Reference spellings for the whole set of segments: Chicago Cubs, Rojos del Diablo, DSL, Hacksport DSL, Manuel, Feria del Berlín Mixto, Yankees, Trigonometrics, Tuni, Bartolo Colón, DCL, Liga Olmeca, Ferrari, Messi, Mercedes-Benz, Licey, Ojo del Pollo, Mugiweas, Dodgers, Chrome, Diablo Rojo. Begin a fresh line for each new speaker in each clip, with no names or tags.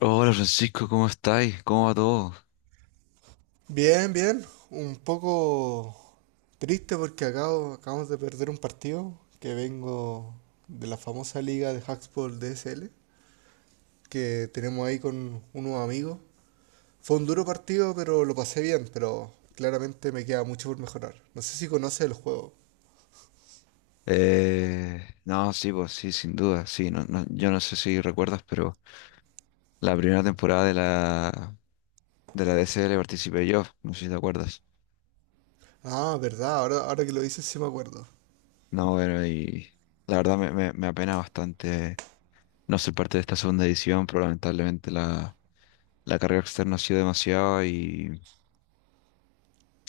Hola Francisco, ¿cómo estáis? ¿Cómo va todo?
Bien, bien. Un poco triste porque acabamos de perder un partido que vengo de la famosa liga de Hacksport DSL que tenemos ahí con unos amigos. Fue un duro partido, pero lo pasé bien, pero claramente me queda mucho por mejorar. No sé si conoces el juego.
Eh, no, sí, pues sí, sin duda, sí. No, no- yo no sé si recuerdas, pero la primera temporada de la DCL participé yo, no sé si te acuerdas.
Ah, verdad, ahora que lo dices sí me acuerdo.
No, bueno, y la verdad me apena bastante no ser parte.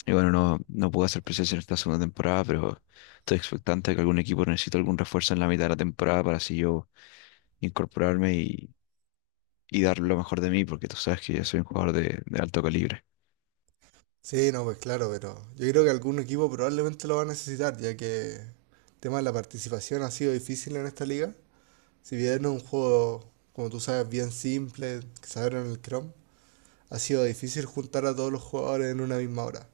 Y bueno, no, no pude hacer presencia en esta segunda temporada, pero estoy expectante de que algún equipo necesite algún refuerzo en la mitad de la temporada para así yo incorporarme y dar lo mejor de mí, porque tú sabes que yo soy un jugador de alto calibre.
Sí, no, pues claro, pero yo creo que algún equipo probablemente lo va a necesitar, ya que el tema de la participación ha sido difícil en esta liga. Si bien es un juego, como tú sabes, bien simple, que se abre en el Chrome, ha sido difícil juntar a todos los jugadores en una misma hora.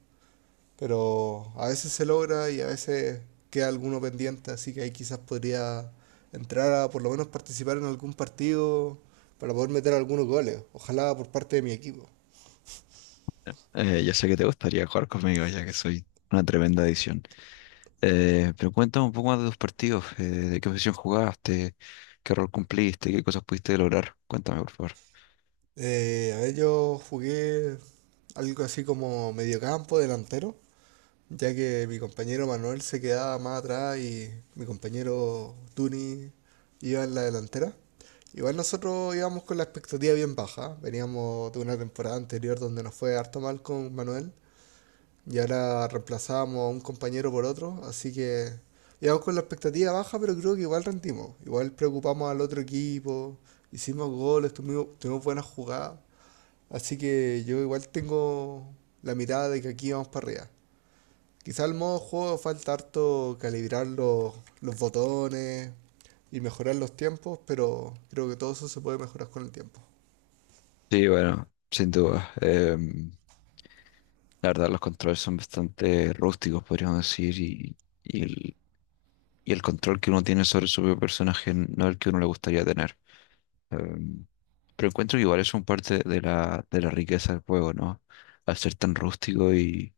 Pero a veces se logra y a veces queda alguno pendiente, así que ahí quizás podría entrar a por lo menos participar en algún partido para poder meter algunos goles, ojalá por parte de mi equipo.
Ya sé que te gustaría jugar conmigo, ya que soy una tremenda adición. Pero cuéntame un poco más de tus partidos, de qué posición jugaste, qué rol cumpliste, qué cosas pudiste lograr. Cuéntame, por favor.
A ver, yo jugué algo así como mediocampo, delantero, ya que mi compañero Manuel se quedaba más atrás y mi compañero Tuni iba en la delantera. Igual nosotros íbamos con la expectativa bien baja, veníamos de una temporada anterior donde nos fue harto mal con Manuel y ahora reemplazábamos a un compañero por otro, así que íbamos con la expectativa baja, pero creo que igual rendimos, igual preocupamos al otro equipo, hicimos goles, tuvimos buenas jugadas, así que yo igual tengo la mirada de que aquí vamos para arriba. Quizá el modo juego falta harto calibrar los botones y mejorar los tiempos, pero creo que todo eso se puede mejorar con el tiempo.
Sí, bueno, sin duda. La verdad, los controles son bastante rústicos, podríamos decir, y el, y el control que uno tiene sobre su propio personaje no es el que uno le gustaría tener. Em, pero encuentro que igual es un parte de la riqueza del juego, ¿no? Al ser tan rústico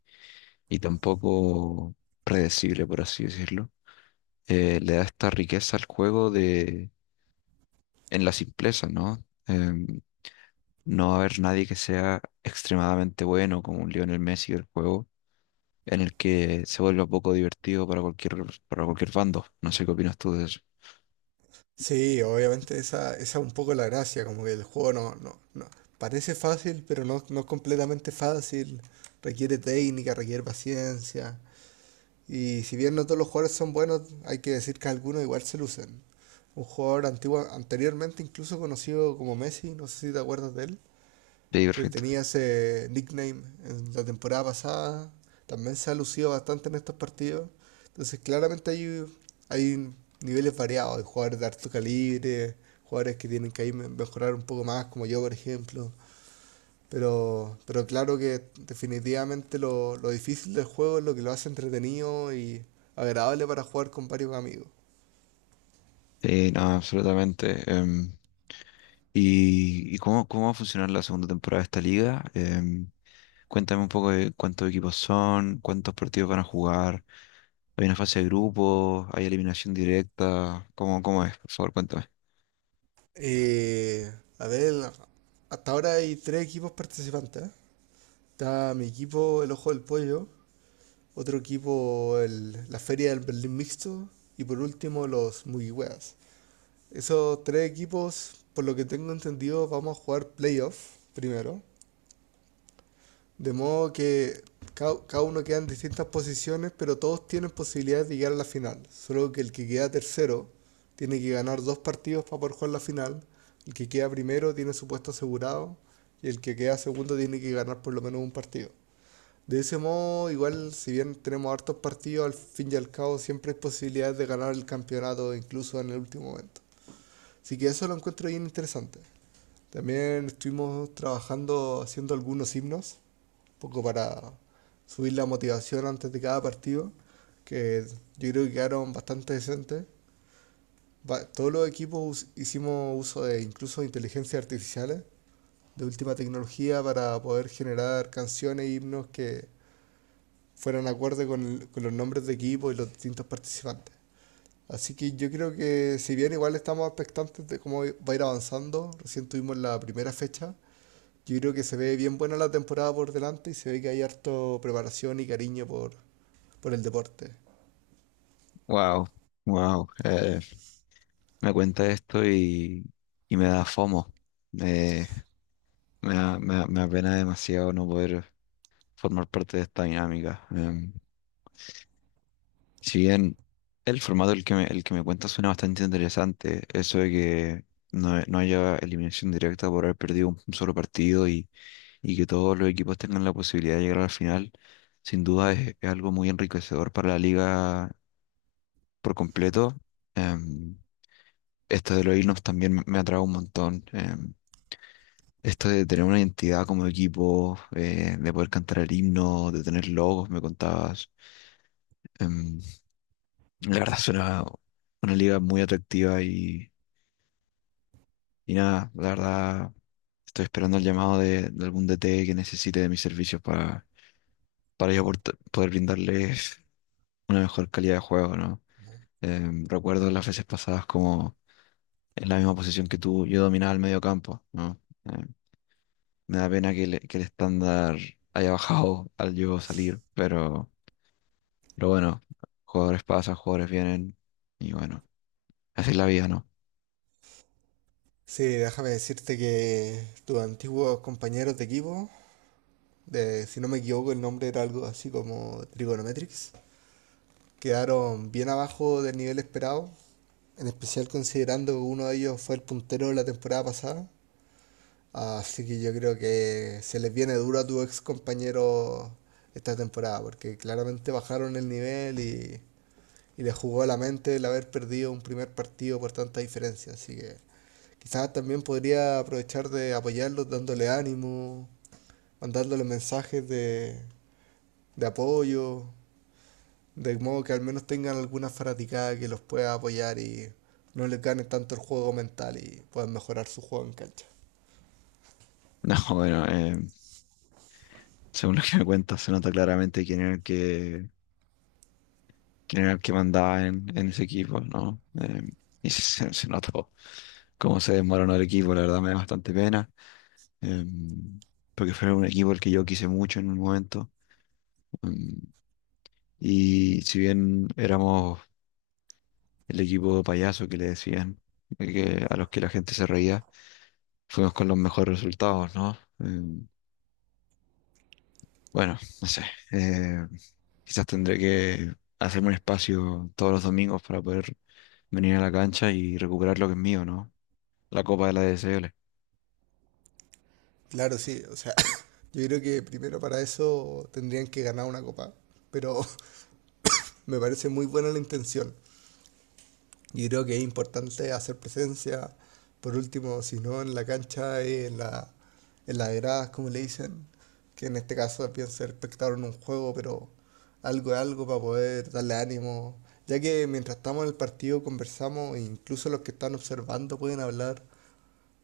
y tan poco predecible, por así decirlo, le da esta riqueza al juego de, en la simpleza, ¿no? Em, no va a haber nadie que sea extremadamente bueno como un Lionel Messi del juego en el que se vuelva poco divertido para para cualquier bando. No sé qué opinas tú de eso.
Sí, obviamente esa es un poco la gracia, como que el juego parece fácil, pero no, no es completamente fácil, requiere técnica, requiere paciencia, y si bien no todos los jugadores son buenos, hay que decir que algunos igual se lucen. Un jugador antiguo, anteriormente incluso conocido como Messi, no sé si te acuerdas de él,
Sí,
que
perfecto.
tenía ese nickname en la temporada pasada, también se ha lucido bastante en estos partidos. Entonces, claramente hay niveles variados, hay jugadores de alto calibre, jugadores que tienen que ahí mejorar un poco más, como yo, por ejemplo. Pero claro que definitivamente lo difícil del juego es lo que lo hace entretenido y agradable para jugar con varios amigos.
Sí, no, absolutamente. Y cómo, cómo va a funcionar la segunda temporada de esta liga? Cuéntame un poco de cuántos equipos son, cuántos partidos van a jugar. ¿Hay una fase de grupos? ¿Hay eliminación directa? ¿Cómo, cómo es? Por favor, cuéntame.
Eh, a ver, hasta ahora hay tres equipos participantes. Está mi equipo, el Ojo del Pollo, otro equipo, la Feria del Berlín Mixto. Y por último, los Mugiweas. Esos tres equipos, por lo que tengo entendido, vamos a jugar playoff primero. De modo que cada uno queda en distintas posiciones, pero todos tienen posibilidad de llegar a la final. Solo que el que queda tercero tiene que ganar dos partidos para poder jugar la final. El que queda primero tiene su puesto asegurado. Y el que queda segundo tiene que ganar por lo menos un partido. De ese modo, igual, si bien tenemos hartos partidos, al fin y al cabo siempre hay posibilidades de ganar el campeonato, incluso en el último momento. Así que eso lo encuentro bien interesante. También estuvimos trabajando, haciendo algunos himnos, un poco para subir la motivación antes de cada partido, que yo creo que quedaron bastante decentes. Todos los equipos hicimos uso de incluso inteligencias artificiales, de última tecnología, para poder generar canciones e himnos que fueran acorde con, con los nombres de equipo y los distintos participantes. Así que yo creo que si bien igual estamos expectantes de cómo va a ir avanzando, recién tuvimos la primera fecha, yo creo que se ve bien buena la temporada por delante y se ve que hay harto preparación y cariño por el deporte.
Wow, wow. Me cuenta esto y me da FOMO. Me da pena demasiado no poder formar parte de esta dinámica. Si bien el formato el que me cuentas suena bastante interesante, eso de que no, no haya eliminación directa por haber perdido un, solo partido y que todos los equipos tengan la posibilidad de llegar a la final, sin duda es algo muy enriquecedor para la liga por completo. Em, Esto de los himnos también me atrae un montón. Esto de tener una identidad como equipo, de poder cantar el himno, de tener logos, me contabas. Em, la verdad suena una liga muy atractiva y nada, la verdad estoy esperando el llamado de algún DT que necesite de mis servicios para yo porta- poder brindarles una mejor calidad de juego, ¿no? Recuerdo las veces pasadas como en la misma posición que tú, yo dominaba el medio campo, ¿no? Em, Me da pena que, le- que el estándar haya bajado al yo salir, pero... Pero bueno, jugadores pasan, jugadores vienen y bueno, así es la vida, ¿no?
Sí, déjame decirte que tus antiguos compañeros de equipo, de, si no me equivoco el nombre era algo así como Trigonometrics, quedaron bien abajo del nivel esperado. En especial considerando que uno de ellos fue el puntero de la temporada pasada. Así que yo creo que se les viene duro a tu ex compañero esta temporada, porque claramente bajaron el nivel y les jugó a la mente el haber perdido un primer partido por tanta diferencia. Así que quizás también podría aprovechar de apoyarlos dándole ánimo, mandándole mensajes de apoyo. De modo que al menos tengan alguna fanaticada que los pueda apoyar y no les gane tanto el juego mental y puedan mejorar su juego en cancha.
No, bueno, según lo que me cuentas, se nota claramente quién era el que, quién era el que mandaba en ese equipo, ¿no? Y se, se notó cómo se desmoronó el equipo, la verdad me da bastante pena, em, porque fue un equipo al que yo quise mucho en un momento. em, y si bien éramos el equipo payaso que le decían, que, a los que la gente se reía, fuimos con los mejores resultados, ¿no? Bueno, no sé. eh, Quizás tendré que hacerme un espacio todos los domingos para poder venir a la cancha y recuperar lo que es mío, ¿no? La copa de la D. S. L.
Claro, sí, o sea, yo creo que primero para eso tendrían que ganar una copa, pero me parece muy buena la intención. Yo creo que es importante hacer presencia, por último, si no en la cancha, en en las gradas, como le dicen, que en este caso pienso ser espectador en un juego, pero algo de algo para poder darle ánimo, ya que mientras estamos en el partido conversamos, e incluso los que están observando pueden hablar,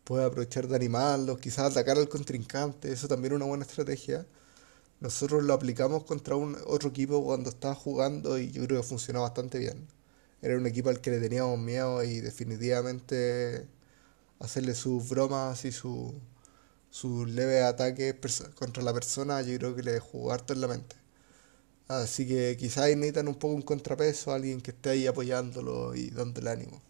pueden aprovechar de animarlos, quizás atacar al contrincante, eso también es una buena estrategia. Nosotros lo aplicamos contra un otro equipo cuando estaba jugando y yo creo que funcionó bastante bien. Era un equipo al que le teníamos miedo y definitivamente hacerle sus bromas y su leves ataques contra la persona yo creo que le jugó harto en la mente. Así que quizás necesitan un poco un contrapeso, alguien que esté ahí apoyándolo y dándole ánimo.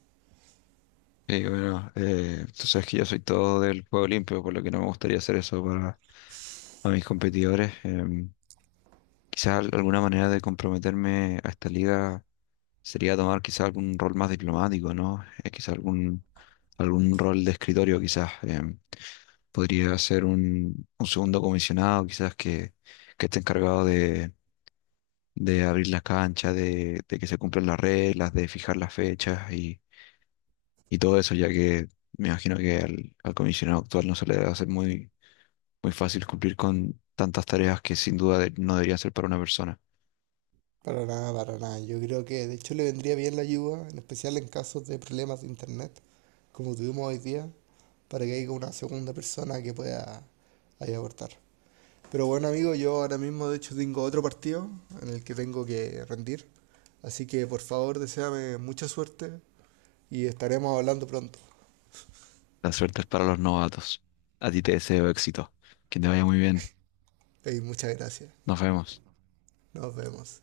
Y bueno, tú sabes que yo soy todo del juego limpio, por lo que no me gustaría hacer eso para a mis competidores. Quizá al- alguna manera de comprometerme a esta liga sería tomar quizá algún rol más diplomático, ¿no? Quizá algún, algún rol de escritorio, quizás. Podría ser un segundo comisionado, quizás que esté encargado de abrir las canchas, de que se cumplan las reglas, de fijar las fechas y todo eso, ya que me imagino que al, al comisionado actual no se le debe hacer muy, muy fácil cumplir con tantas tareas que sin duda de- no deberían ser para una persona.
Para nada, para nada. Yo creo que de hecho le vendría bien la ayuda, en especial en casos de problemas de internet, como tuvimos hoy día, para que haya una segunda persona que pueda ahí aportar. Pero bueno, amigo, yo ahora mismo de hecho tengo otro partido en el que tengo que rendir. Así que por favor, deséame mucha suerte y estaremos hablando pronto.
La suerte es para los novatos. A ti te deseo éxito. Que te vaya muy bien.
Y muchas gracias.
Nos vemos.
Nos vemos.